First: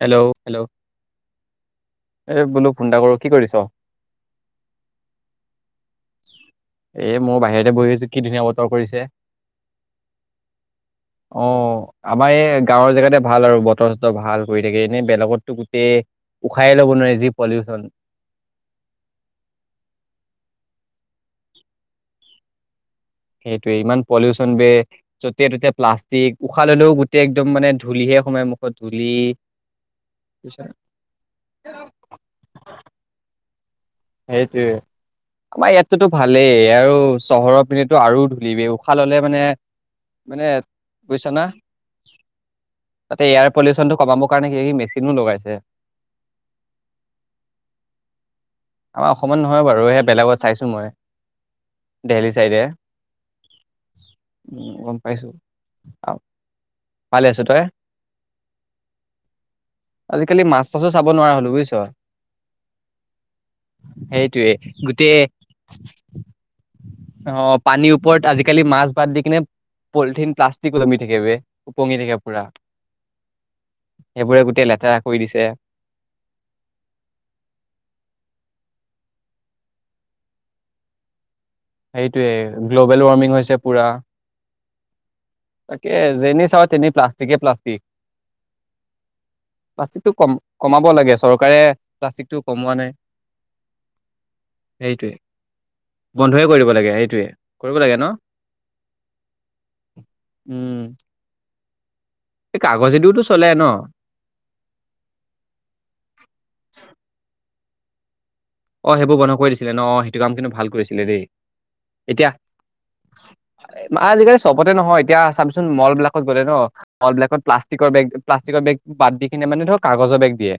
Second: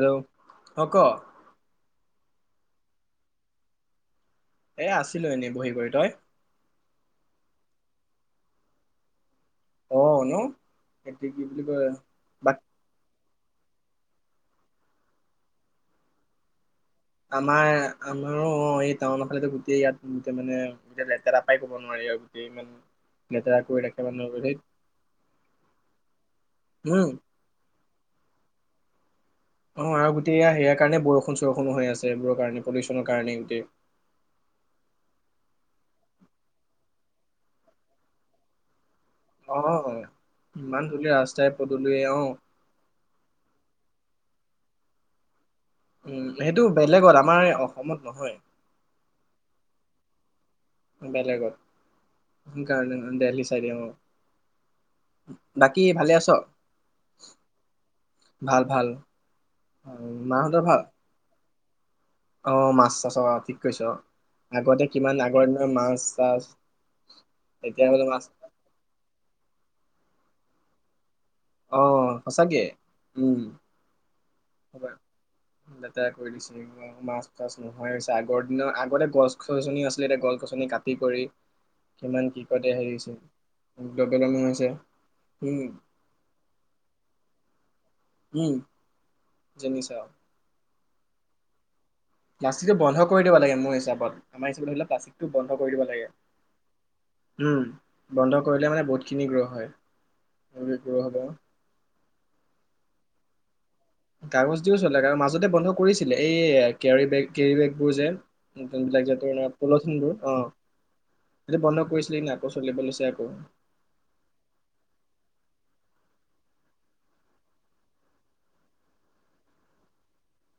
Hello hello অ ক এই বলো ফোন এটা কৰো কি কৰিছ এ আছিলো এনেই বহি কৰি, তই? এ মই বাহিৰতে বহি কি ধুনীয়া বতৰ কৰিছে অ ন এইটো কি অ বুলি কয় আমাৰ এই বাট গাঁৱৰ জেগাতে ভাল আৰু বতৰ চতৰ ভাল। হৈ থাকে এনেউ বেলেগতো গোটেই উ আমাৰ আমাৰ অঁ অঁ এই টাউন ফালেটো গোটেই ইয়াত মানে গোটেই লেতেৰা পাই ক'ব নোৱাৰি আৰু গোটেই ইমান লেতেৰা সেইটোৱে কৰি ইমান ৰাখে মানুহবোৰ পলিউচন ধেত বে, য'তে ত'তে প্লাষ্টিক উশাহ ললেও উম গোটেই একদম মানে ধূলিহে সোমাই মুখত ধূলি অ' আৰু গোটেই সেয়াৰ কাৰণে বৰষুণ- চৰষুণ হৈ আছে। এইবোৰৰ কাৰণে পলিউচনৰ কাৰণে গোটেই। সেইটোয়ে আমাৰ ইয়াত টো ভালেই আৰু চহৰৰ পিনেটো আৰু ধূুলি। খাল ল'লে মানে অ মানে ইমান ধূলি বুইচনা ৰাস্তাই পদূলিয়ে অ তাতে এয়াৰ পলিউচনটো কমাবৰ কাৰণে কিবা কিবি মেচিনো লগাইছে। উম সেইটো বেলেগত আমাৰ অসমত নহয়। আমাৰ অসমত নহয় বাৰু সেয়া বেলেগত। চাইছো মই। বেলেগৰ দেহলি চাইডে সোন কাৰণে দেলহি চাই দিয়ম উম গম পাইছো আৰু বাকী আ, ভালে আছ ভালে আছো তই ভাল ভাল মাহঁতৰ ভাল। ছ অ' মাছ চা চৰঠিক সেইটোৱে গোটেই মাছ চাছ আহ এতিয়া পানীৰ বোলে মাছ ওপৰত আজিকালি মাছ বাদ দি কিনে, পলিথিন প্লষ্টিক গল মি খে আহ সঁচাকে উম সেইবোৰে গোটেই ব লেতেৰা কৰি দিছে লেতেৰা কৰি দিছে মাছ তাছ নোহয় আগ বৰ দিনৰ আগতে গছ গছনি আছিলে এতিয়া গছ গছনি কাটি কৰি কিমান সেইটোয়ে কি কতে গ্ল'বেল হেৰিছিল গ্লবেল নাইছে, ত যে নি চও তে প্লষ্ট, চিকে প্লষ্টিক, উম জনিছা প্লাষ্টিকটো কম কমাব লাগে চৰকাৰে কমোৱা প্লাষ্টিকটো নাই বন্ধ কৰি দিব লাগে মোৰ হিচাপত আমাৰ হিচাপত স সেইটোয়ে প্লাষ্টিকটো বন্ধ কৰি দিব বন্ধয়ে কৰিব সেইটোয়ে লাগে কৰিব লাগে ন বন্ধ কৰিলে মানে বহুতখিনি গ্ৰহ হয় অ' ক হ'ব কাগজেদিওতটো চলে ন কাগজ দিও চলে মাজতে বন্ধ কৰিছিলে এই কেৰী বেগ কেৰিবেগবোৰ যেন অ' সেইবোৰ বন্ধ কৰি দিছিলে ন সেইটো কাম কিন্তু ভাল কৰিছিলে দেই সেইটো বন্ধ কৰিছিলে কিন্তু আকৌ চলিব লৈছে আকৌ এতিয়া আজিকালি চবতে নহয় এতিয়া চাবচোন মল বিলাকত গ'লে ন মল বিলাকত প্লাষ্টিকৰ বেগ প্লাষ্টিকৰ বেগ বাদ দি কিনে মানে ধৰক কাগজৰ বেগ দিয়ে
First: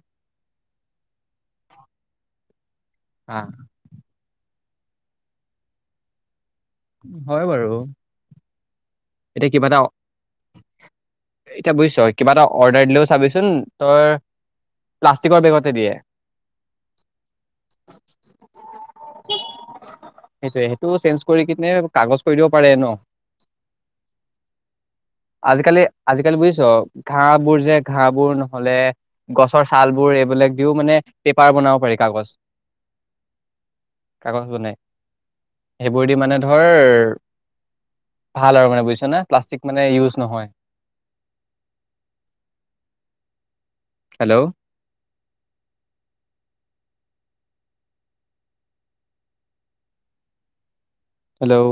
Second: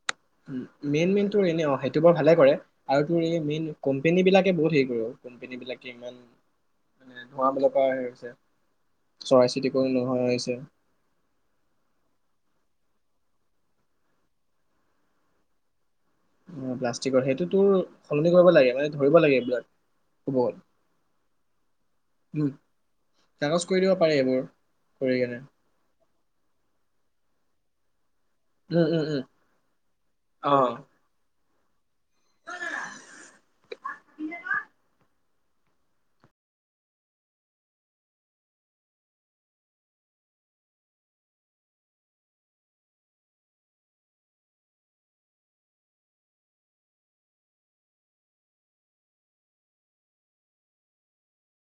মেইন মেইনতটো এনে অ সেইটো বৰ ভালে কৰে আৰু তোৰ হা এই মেইন কোম্পনী বিলাক ে বহুত হেৰি কৰে আৰু কোম্পানী বিলাকে ইমান মানে হয় বাৰু ধোঁৱাবলৈ পৰা হেৰি হৈছে চৰাই এতিয়া কিবা এটা চিৰিকটি নোহোৱা হৈছে এতিয়া বুজিছ কিবা এটা অৰ্ডাৰ দিলেও চাবিচোন তই প্লাষ্টিকৰ বেগতে দিয়ে। প্লাষ্টিকৰ সেইটোতো সলনি কৰিব লাগে মানে ধৰিব লাগে এইব সেইটোয়ে সেইটো চেঞ্জ কৰি কিনে কাগজ কৰি দিব উম পাৰে ন কাগজ কৰি দিব পাৰ এইবোৰ কৰি কেনে আজিকালি আজিকালি বুজিছ ঘাহ বোৰ যে ঘাঁ নহলে উম উম উম গছৰ চাল বোৰ এইবিলাক অ দিও মানে পাৰ বনাব পাৰি কাগজ কাগজ বনাই সেইবোৰ দি মানে ধৰ ভাল আৰু মানে বুজিছ ন প্লাষ্টিক মানে ইউজ নহয় হেল্ল' হেল্ল'